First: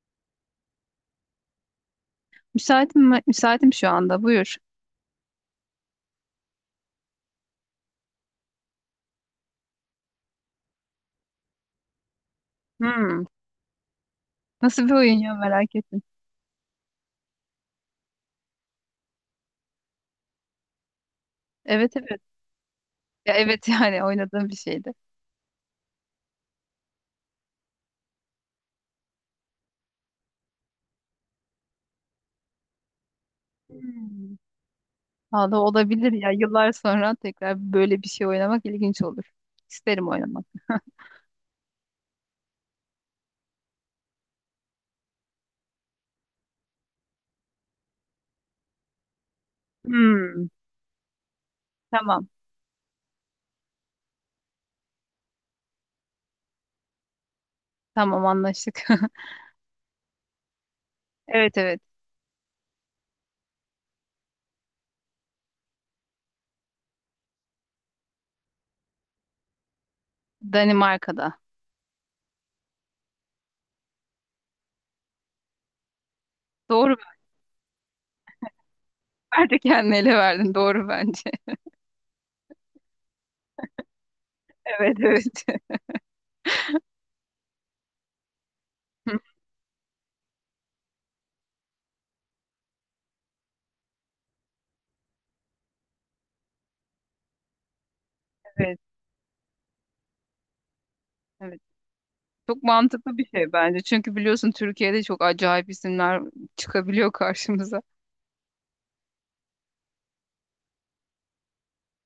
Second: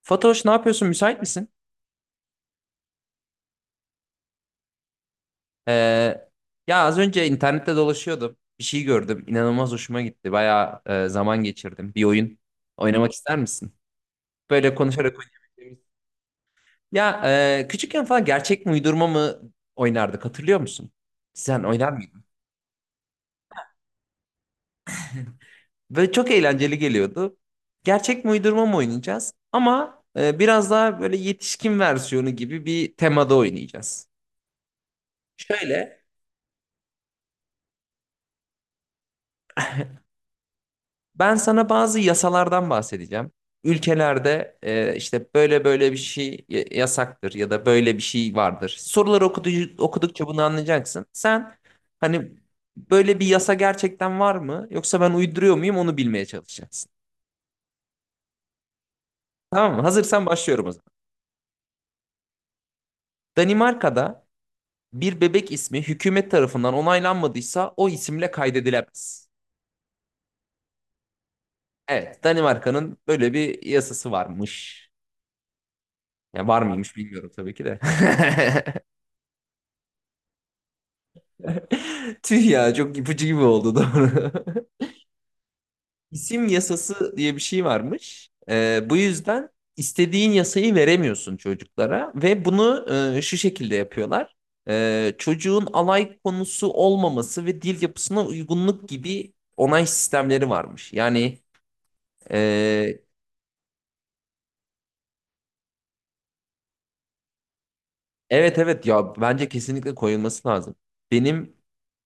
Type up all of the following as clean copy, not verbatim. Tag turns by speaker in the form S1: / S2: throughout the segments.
S1: Fatoş ne yapıyorsun? Müsait misin?
S2: Müsaitim, müsaitim şu anda. Buyur.
S1: Ee, ya az önce internette dolaşıyordum. Bir şey gördüm. İnanılmaz hoşuma gitti. Bayağı zaman geçirdim. Bir oyun oynamak
S2: Hmm.
S1: ister misin? Böyle
S2: Nasıl bir
S1: konuşarak
S2: oyun ya, merak
S1: oynayabileceğimiz.
S2: ettim.
S1: Ya küçükken falan gerçek mi uydurma mı oynardık hatırlıyor musun? Sen oynar
S2: Evet, evet.
S1: mıydın?
S2: Ya evet, yani oynadığım bir şeydi.
S1: Böyle çok eğlenceli geliyordu. Gerçek mi uydurma mı oynayacağız? Ama biraz daha böyle yetişkin versiyonu gibi bir temada oynayacağız.
S2: Hmm. Valla
S1: Şöyle.
S2: olabilir ya. Yıllar sonra tekrar böyle bir şey oynamak ilginç olur. İsterim oynamak.
S1: Ben sana bazı yasalardan bahsedeceğim. Ülkelerde işte böyle böyle bir şey yasaktır ya da böyle bir şey vardır. Soruları okudukça bunu
S2: Hmm.
S1: anlayacaksın. Sen
S2: Tamam.
S1: hani böyle bir yasa gerçekten var mı yoksa ben uyduruyor muyum onu bilmeye çalışacaksın.
S2: Tamam, anlaştık.
S1: Tamam mı? Hazırsan başlıyorum o zaman.
S2: Evet, evet.
S1: Danimarka'da bir bebek ismi hükümet tarafından onaylanmadıysa o isimle kaydedilemez.
S2: Danimarka'da.
S1: Evet, Danimarka'nın böyle bir yasası varmış. Ya var
S2: Doğru
S1: mıymış
S2: mu?
S1: bilmiyorum tabii ki de.
S2: Bence kendini ele verdin. Doğru bence.
S1: Tüh ya çok ipucu gibi oldu, doğru.
S2: Evet, evet.
S1: İsim yasası diye bir şey varmış. Bu yüzden istediğin yasayı veremiyorsun çocuklara ve bunu şu şekilde yapıyorlar. Çocuğun alay konusu olmaması ve dil yapısına
S2: Evet,
S1: uygunluk gibi onay sistemleri varmış. Yani
S2: evet. Çok
S1: e,
S2: mantıklı bir şey bence. Çünkü biliyorsun, Türkiye'de çok acayip isimler çıkabiliyor karşımıza.
S1: evet, evet, ya bence kesinlikle koyulması lazım. Benim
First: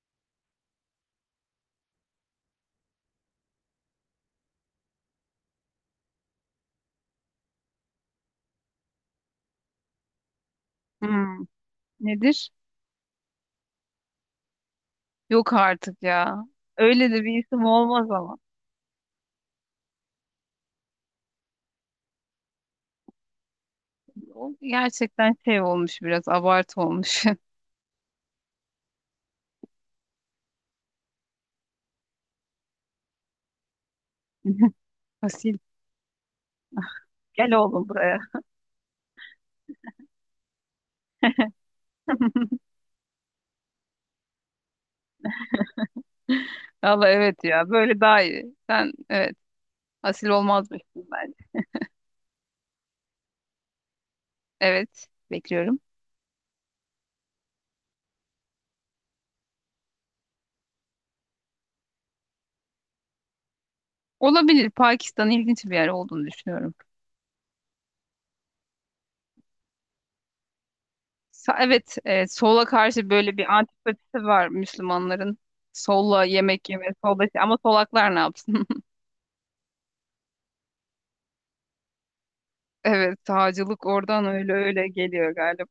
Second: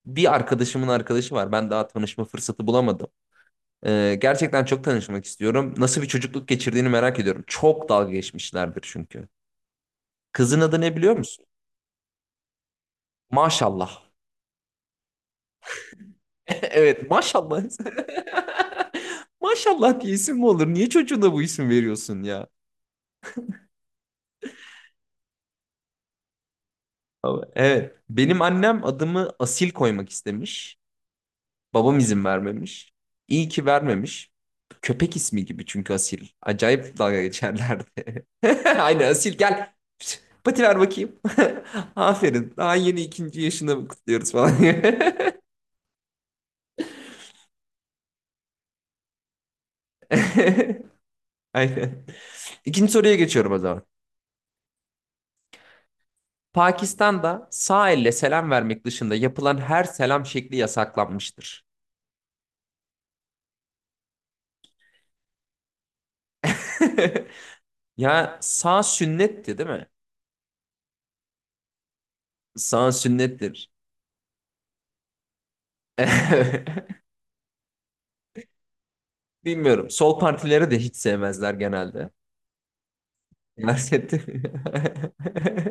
S1: bir arkadaşımın arkadaşı var. Ben daha tanışma fırsatı bulamadım. Gerçekten çok tanışmak istiyorum. Nasıl bir çocukluk geçirdiğini merak ediyorum. Çok dalga geçmişlerdir çünkü. Kızın adı ne biliyor
S2: Hmm.
S1: musun?
S2: Nedir?
S1: Maşallah.
S2: Yok artık ya.
S1: Evet,
S2: Öyle de bir
S1: maşallah.
S2: isim olmaz ama.
S1: Maşallah diye isim mi olur? Niye çocuğuna bu isim veriyorsun ya?
S2: O gerçekten şey olmuş, biraz abartı olmuş.
S1: Evet. Benim annem adımı Asil koymak istemiş. Babam izin vermemiş. İyi ki vermemiş. Köpek ismi
S2: Asil,
S1: gibi çünkü Asil. Acayip dalga
S2: gel
S1: geçerlerdi.
S2: oğlum buraya.
S1: Aynen, Asil gel. Pati ver bakayım. Aferin. Daha yeni ikinci yaşını kutluyoruz falan.
S2: Valla evet ya, böyle daha iyi. Sen evet, asil olmazmışsın bence.
S1: Aynen. İkinci soruya geçiyorum o zaman.
S2: Evet, bekliyorum.
S1: Pakistan'da sağ elle selam vermek dışında yapılan her selam şekli yasaklanmıştır.
S2: Olabilir, Pakistan ilginç bir yer olduğunu düşünüyorum.
S1: Ya sağ sünnetti, değil mi?
S2: Evet, sola
S1: Sağ
S2: karşı böyle bir
S1: sünnettir.
S2: antipatisi var Müslümanların. Solla yemek yeme, solda, ama solaklar ne yapsın?
S1: Bilmiyorum. Sol partileri de hiç sevmezler genelde.
S2: Evet, sağcılık
S1: Siyaset.
S2: oradan öyle öyle geliyor galiba.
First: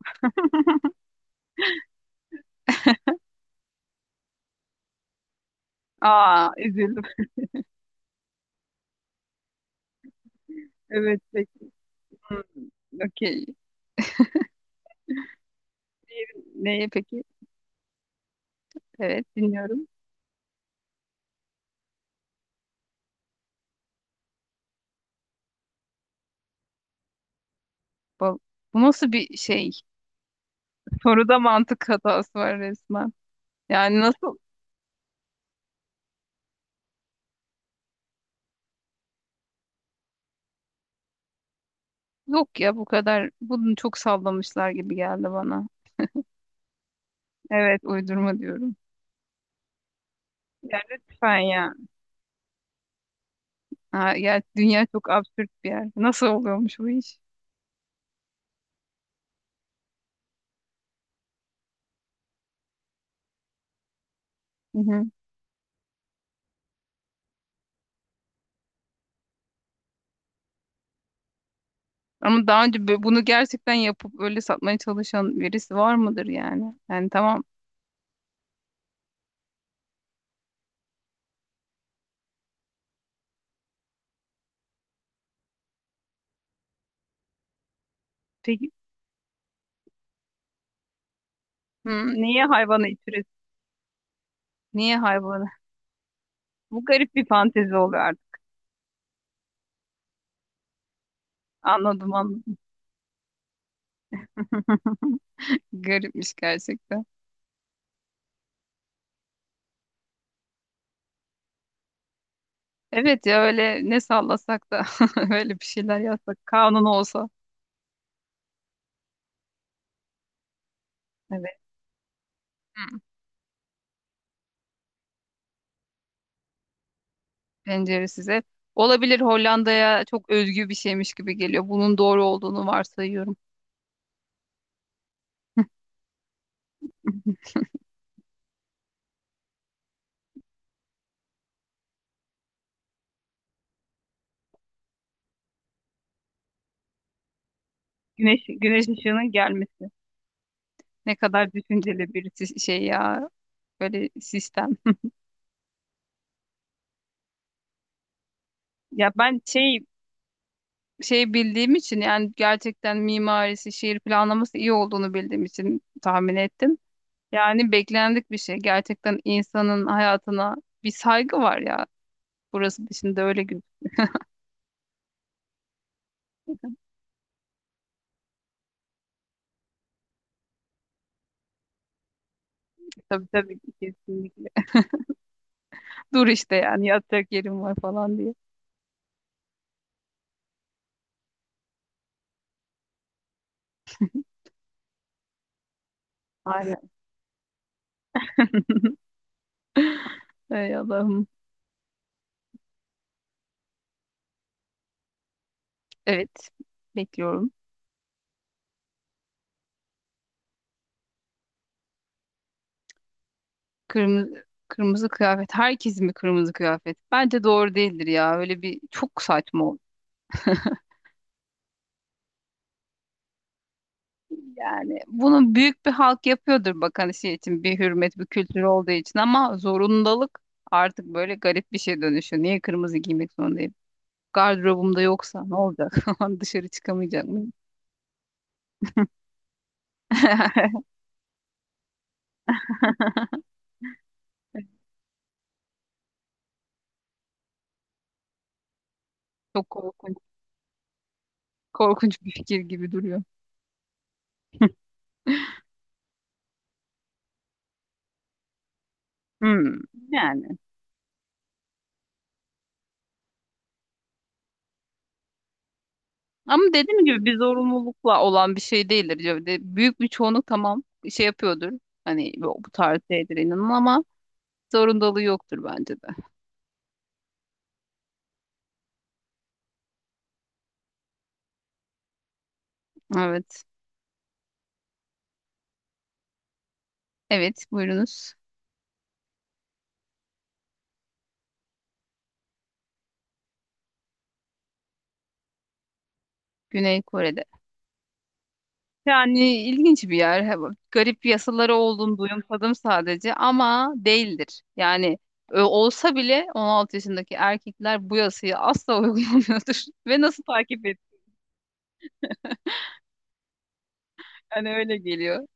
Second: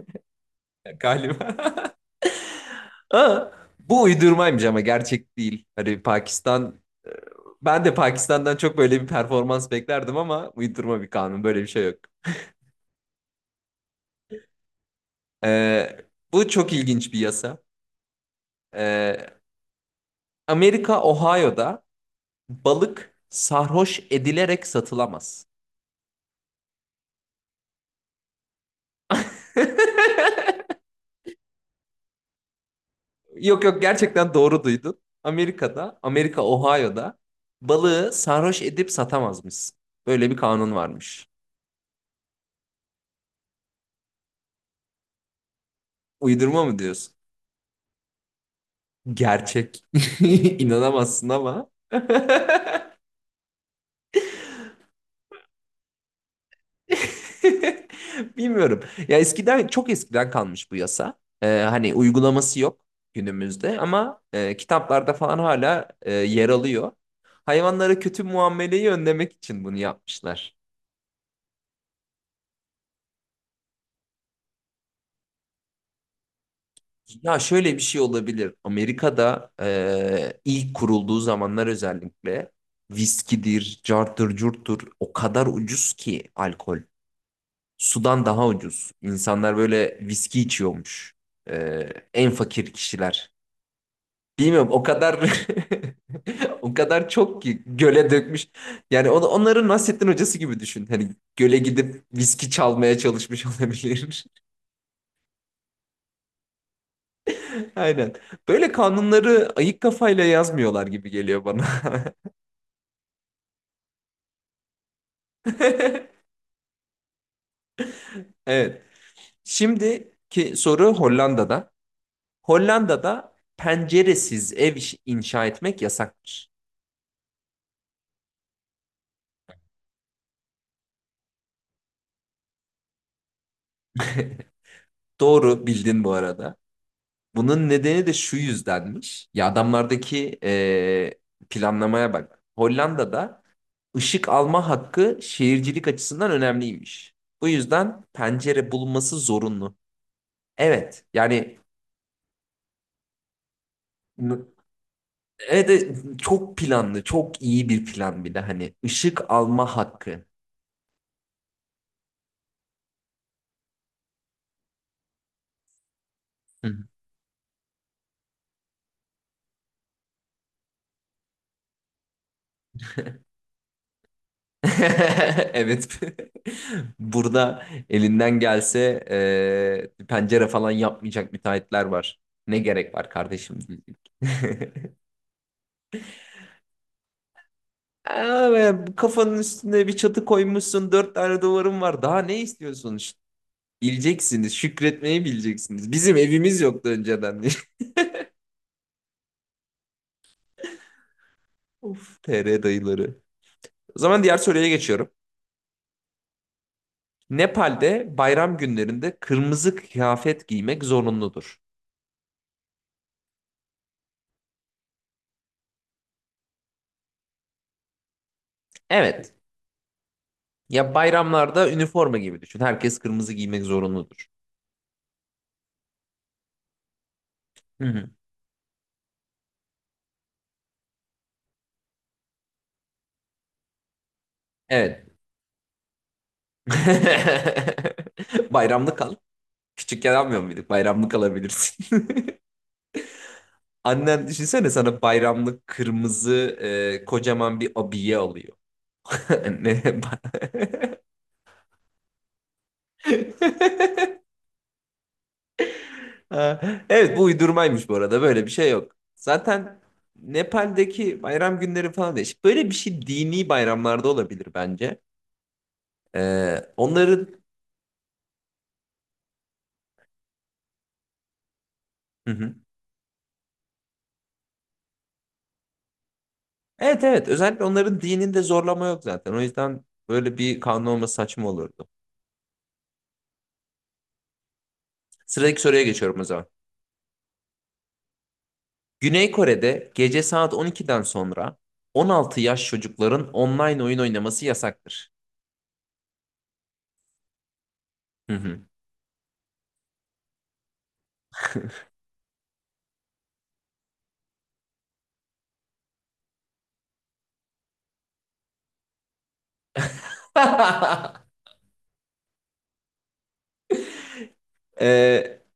S1: Galiba. Aa, bu uydurmaymış, ama gerçek değil. Hani
S2: Aa,
S1: Pakistan,
S2: üzüldüm.
S1: ben de Pakistan'dan çok böyle bir performans beklerdim ama uydurma bir
S2: Evet,
S1: kanun. Böyle bir
S2: peki.
S1: şey yok.
S2: Hmm. Okey.
S1: Ee,
S2: Diğeri
S1: bu çok
S2: neye
S1: ilginç bir
S2: peki?
S1: yasa.
S2: Evet,
S1: Ee,
S2: dinliyorum.
S1: Amerika, Ohio'da balık sarhoş edilerek satılamaz.
S2: Bu, bu nasıl bir şey? Soruda mantık hatası var resmen.
S1: Yok, yok,
S2: Yani
S1: gerçekten
S2: nasıl?
S1: doğru duydun. Amerika Ohio'da balığı sarhoş edip satamazmış. Böyle bir kanun varmış.
S2: Yok ya, bu kadar. Bunu çok sallamışlar gibi geldi bana.
S1: Uydurma mı diyorsun?
S2: Evet, uydurma diyorum.
S1: Gerçek.
S2: Ya
S1: İnanamazsın
S2: lütfen
S1: ama.
S2: ya. Ha, ya dünya çok absürt bir yer. Nasıl oluyormuş bu iş?
S1: Bilmiyorum. Ya eskiden, çok eskiden kalmış bu yasa. Hani uygulaması yok günümüzde ama
S2: Hı hı.
S1: kitaplarda falan hala yer alıyor. Hayvanlara kötü muameleyi önlemek için bunu yapmışlar.
S2: Ama daha önce bunu gerçekten yapıp öyle satmaya çalışan birisi var mıdır yani? Yani
S1: Ya
S2: tamam.
S1: şöyle bir şey olabilir. Amerika'da ilk kurulduğu zamanlar özellikle viskidir, carttır, curttur, o kadar ucuz ki alkol. Sudan daha
S2: Peki,
S1: ucuz. İnsanlar böyle viski içiyormuş.
S2: hı,
S1: En
S2: niye
S1: fakir
S2: hayvanı itir
S1: kişiler. Bilmiyorum, o
S2: Niye
S1: kadar
S2: hayvanı?
S1: o
S2: Bu
S1: kadar
S2: garip bir
S1: çok ki
S2: fantezi oluyor
S1: göle
S2: artık.
S1: dökmüş. Yani onların Nasrettin Hocası gibi düşün. Hani göle gidip
S2: Anladım,
S1: viski
S2: anladım.
S1: çalmaya çalışmış olabilir.
S2: Garipmiş gerçekten.
S1: Aynen. Böyle kanunları ayık kafayla yazmıyorlar gibi geliyor bana.
S2: Evet ya, öyle ne sallasak da öyle bir şeyler yazsak kanun olsa.
S1: Evet. Şimdiki soru
S2: Evet.
S1: Hollanda'da.
S2: Hı.
S1: Hollanda'da penceresiz ev inşa etmek yasaktır.
S2: Penceresiz ev. Olabilir, Hollanda'ya çok özgü bir şeymiş gibi geliyor. Bunun doğru olduğunu varsayıyorum.
S1: Doğru bildin bu arada. Bunun nedeni de şu yüzdenmiş. Ya adamlardaki planlamaya bak. Hollanda'da ışık alma hakkı şehircilik açısından önemliymiş. Bu yüzden
S2: Güneş,
S1: pencere
S2: güneş
S1: bulunması
S2: ışığının
S1: zorunlu.
S2: gelmesi.
S1: Evet,
S2: Ne kadar
S1: yani
S2: düşünceli bir şey ya. Böyle sistem.
S1: evet, evet, çok planlı, çok iyi bir plan, bir de hani
S2: Ya
S1: ışık
S2: ben
S1: alma
S2: şey
S1: hakkı.
S2: şey bildiğim için, yani gerçekten mimarisi, şehir planlaması iyi olduğunu bildiğim için tahmin
S1: Hı.
S2: ettim. Yani beklendik bir şey. Gerçekten insanın hayatına bir saygı var ya. Burası dışında öyle gözüküyor.
S1: Evet. Burada elinden gelse pencere falan yapmayacak müteahhitler var. Ne gerek var
S2: Tabii,
S1: kardeşim?
S2: tabii ki,
S1: Diyecek.
S2: kesinlikle. Dur işte, yani yatacak yerim var falan diye.
S1: Aa, be, kafanın üstüne bir çatı koymuşsun, dört tane duvarın var. Daha ne istiyorsun? Bileceksiniz, şükretmeyi bileceksiniz. Bizim evimiz yoktu
S2: Aynen.
S1: önceden.
S2: Ey Allah'ım.
S1: Of, TR dayıları. O zaman diğer soruya geçiyorum.
S2: Evet. Bekliyorum.
S1: Nepal'de bayram günlerinde kırmızı kıyafet giymek zorunludur.
S2: Kırmızı kırmızı kıyafet. Herkes mi kırmızı kıyafet? Bence doğru değildir ya. Öyle bir çok
S1: Evet.
S2: saçma.
S1: Ya bayramlarda üniforma gibi düşün. Herkes kırmızı giymek zorunludur.
S2: Yani bunu büyük bir halk yapıyordur bak, hani şey için, bir
S1: Hı hı.
S2: hürmet, bir kültür olduğu için, ama zorundalık artık böyle garip bir şey dönüşüyor. Niye kırmızı giymek zorundayım? Gardırobumda
S1: Evet.
S2: yoksa ne olacak? Dışarı çıkamayacak mıyım?
S1: Bayramlık al. Küçükken almıyor muyduk? Bayramlık alabilirsin. Annen düşünsene sana bayramlık kırmızı kocaman bir abiye alıyor.
S2: Çok
S1: Ne?
S2: korkunç, korkunç bir fikir gibi duruyor.
S1: Ha, evet, bu uydurmaymış bu arada, böyle bir şey yok.
S2: Hmm,
S1: Zaten
S2: yani.
S1: Nepal'deki bayram günleri falan değişik. Böyle bir şey dini bayramlarda olabilir bence.
S2: Ama
S1: Ee,
S2: dediğim gibi,
S1: onların
S2: bir zorunlulukla olan bir şey değildir. Büyük bir çoğunluk tamam şey yapıyordur.
S1: hı
S2: Hani
S1: hı.
S2: bu tarz şeydir inanın, ama zorundalığı yoktur bence de.
S1: Evet, evet, özellikle onların dininde zorlama yok zaten. O yüzden böyle bir kanun olması saçma olurdu.
S2: Evet.
S1: Sıradaki soruya geçiyorum o zaman.
S2: Evet, buyurunuz.
S1: Güney Kore'de gece saat 12'den sonra 16 yaş çocukların online oyun oynaması yasaktır.
S2: Güney Kore'de.
S1: Hı hı.
S2: Yani ilginç bir yer. Garip yasaları olduğunu duyumsadım sadece, ama değildir. Yani olsa bile 16 yaşındaki erkekler bu yasayı asla uygulamıyordur. Ve nasıl takip ediyor? Hani öyle
S1: Ee,
S2: geliyor.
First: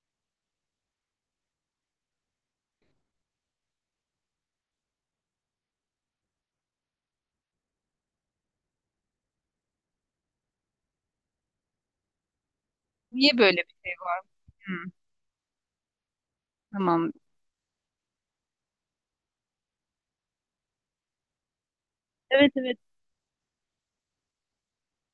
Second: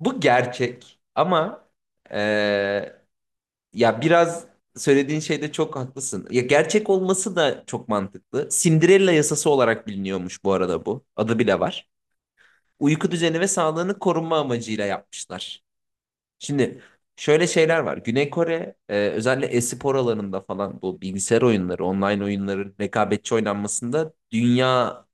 S1: bu gerçek ama ee, ya biraz söylediğin şeyde çok haklısın. Ya gerçek olması da çok mantıklı. Cinderella yasası olarak biliniyormuş bu arada bu. Adı bile var. Uyku
S2: Niye
S1: düzeni ve
S2: böyle bir şey
S1: sağlığını
S2: var?
S1: korunma amacıyla
S2: Hmm,
S1: yapmışlar. Şimdi
S2: tamam.
S1: şöyle şeyler var. Güney Kore özellikle e-spor alanında falan bu bilgisayar oyunları, online
S2: Evet,
S1: oyunların
S2: evet.
S1: rekabetçi oynanmasında dünyanın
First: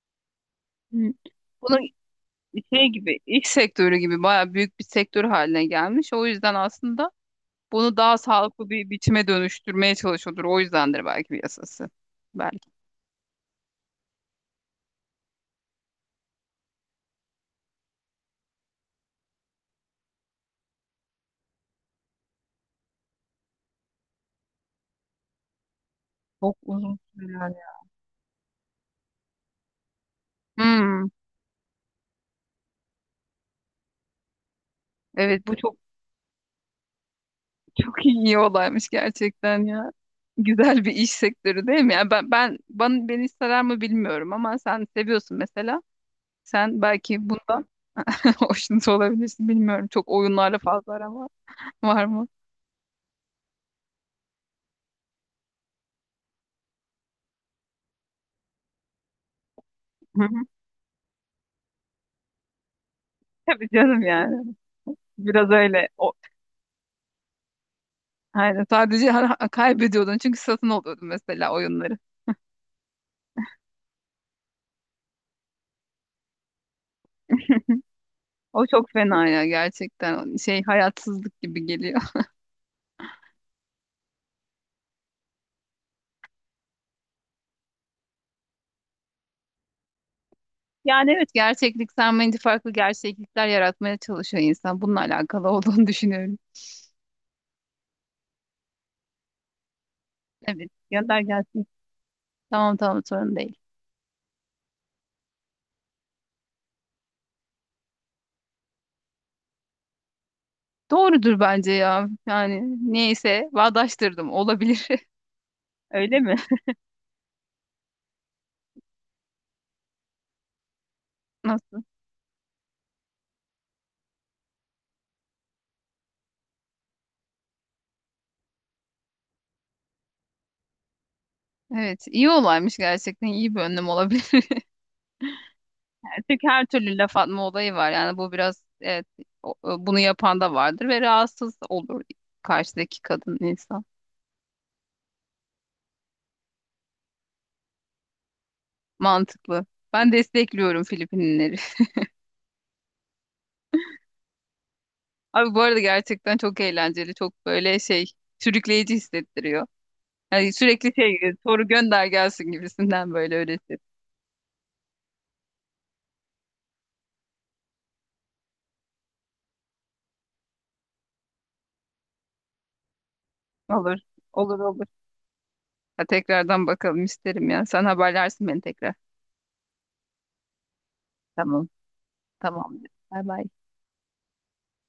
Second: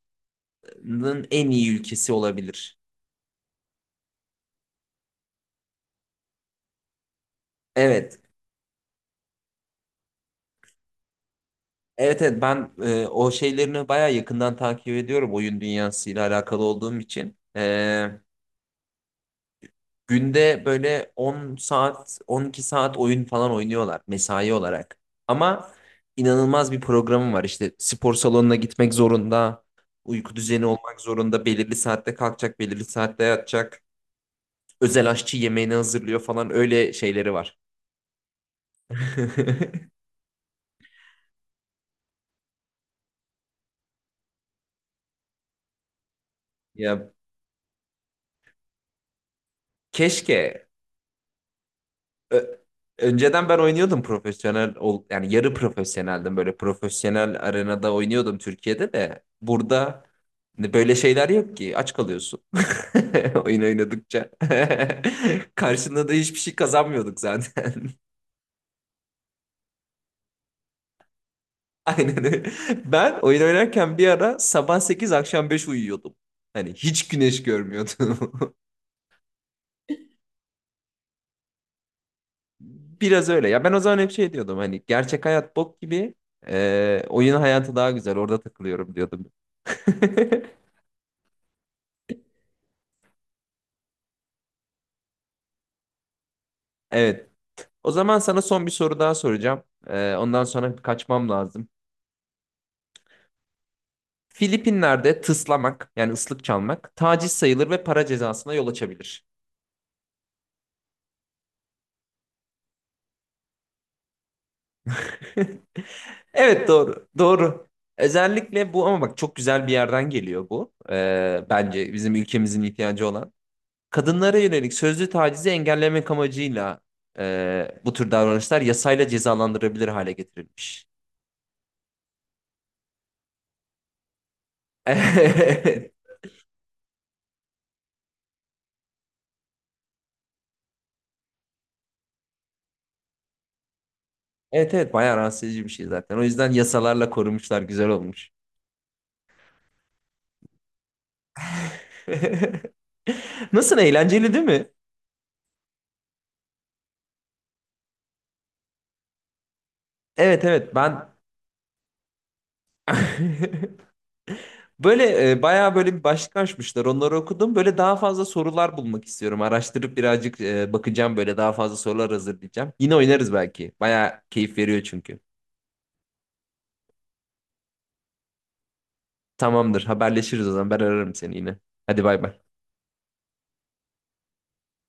S2: Hmm.
S1: en iyi
S2: Bunun
S1: ülkesi olabilir.
S2: şey gibi, iş sektörü gibi bayağı büyük bir sektör haline gelmiş. O yüzden aslında bunu daha
S1: Evet.
S2: sağlıklı bir biçime dönüştürmeye çalışıyordur. O yüzdendir belki bir yasası.
S1: Evet, evet, ben
S2: Belki.
S1: o şeylerini bayağı yakından takip ediyorum, oyun dünyasıyla alakalı olduğum için. Günde böyle 10 saat, 12 saat oyun falan oynuyorlar mesai olarak. Ama
S2: Çok
S1: inanılmaz bir
S2: uzun
S1: programı var.
S2: süreler.
S1: İşte spor salonuna gitmek zorunda, uyku düzeni olmak
S2: Hmm,
S1: zorunda, belirli saatte kalkacak, belirli saatte yatacak. Özel aşçı
S2: evet, bu
S1: yemeğini
S2: çok
S1: hazırlıyor falan, öyle şeyleri var.
S2: çok iyi olaymış gerçekten ya. Güzel bir iş sektörü değil mi? Yani ben bana beni sarar mı bilmiyorum, ama sen seviyorsun mesela. Sen
S1: Ya
S2: belki bundan hoşnut olabilirsin, bilmiyorum. Çok oyunlarla
S1: keşke
S2: fazla aram var, var mı?
S1: Ö- önceden ben oynuyordum, profesyonel ol yani yarı profesyoneldim, böyle profesyonel arenada oynuyordum Türkiye'de. De burada
S2: Hı hı.
S1: böyle şeyler yok ki, aç kalıyorsun oyun
S2: Tabii canım,
S1: oynadıkça
S2: yani. Biraz öyle.
S1: karşında da
S2: O,
S1: hiçbir şey kazanmıyorduk zaten.
S2: yani sadece kaybediyordun, çünkü satın alıyordun mesela oyunları.
S1: Aynen öyle. Ben oyun oynarken bir ara sabah 8 akşam 5 uyuyordum, hani hiç güneş görmüyordum.
S2: O çok fena ya, gerçekten. Şey, hayatsızlık gibi geliyor.
S1: Biraz öyle ya, ben o zaman hep şey diyordum, hani gerçek hayat bok gibi, oyun hayatı daha güzel, orada takılıyorum diyordum.
S2: Yani evet, gerçeklik sanmayınca farklı gerçeklikler yaratmaya çalışıyor insan. Bununla alakalı olduğunu düşünüyorum.
S1: Evet. O zaman sana son bir soru daha soracağım. Ondan
S2: Evet,
S1: sonra
S2: gönder
S1: kaçmam
S2: gelsin.
S1: lazım.
S2: Tamam, tamam, sorun değil.
S1: Filipinler'de tıslamak yani ıslık çalmak taciz sayılır ve para cezasına yol açabilir.
S2: Doğrudur bence ya. Yani neyse, bağdaştırdım, olabilir. Öyle mi?
S1: Evet, doğru. Doğru. Özellikle bu, ama bak çok güzel bir yerden geliyor bu.
S2: Nasıl?
S1: Bence bizim ülkemizin ihtiyacı olan. Kadınlara yönelik sözlü tacizi engellemek amacıyla bu tür davranışlar yasayla cezalandırabilir hale getirilmiş.
S2: Evet, iyi olaymış gerçekten, iyi bir önlem olabilir. Çünkü her türlü laf atma olayı var. Yani bu biraz evet, bunu yapan da vardır ve rahatsız olur karşıdaki kadın insan.
S1: Evet, evet, bayağı rahatsız edici bir şey zaten. O yüzden yasalarla korumuşlar, güzel olmuş.
S2: Mantıklı. Ben destekliyorum Filipinleri.
S1: Nasıl, eğlenceli değil mi?
S2: Abi bu arada gerçekten çok eğlenceli, çok böyle şey, sürükleyici hissettiriyor.
S1: Evet,
S2: Yani
S1: evet,
S2: sürekli
S1: ben
S2: şey, soru gönder gelsin gibisinden, böyle öyle hisset.
S1: böyle bayağı böyle bir başlık açmışlar. Onları okudum. Böyle daha fazla sorular bulmak istiyorum. Araştırıp birazcık bakacağım, böyle daha fazla sorular hazırlayacağım. Yine oynarız belki.
S2: Olur,
S1: Bayağı keyif
S2: olur,
S1: veriyor
S2: olur.
S1: çünkü.
S2: Ha, tekrardan bakalım, isterim ya. Sen haberlersin beni tekrar.
S1: Tamamdır, haberleşiriz o zaman, ben ararım seni yine.
S2: Tamam,
S1: Hadi bay bay.
S2: tamamdır. Bay bay.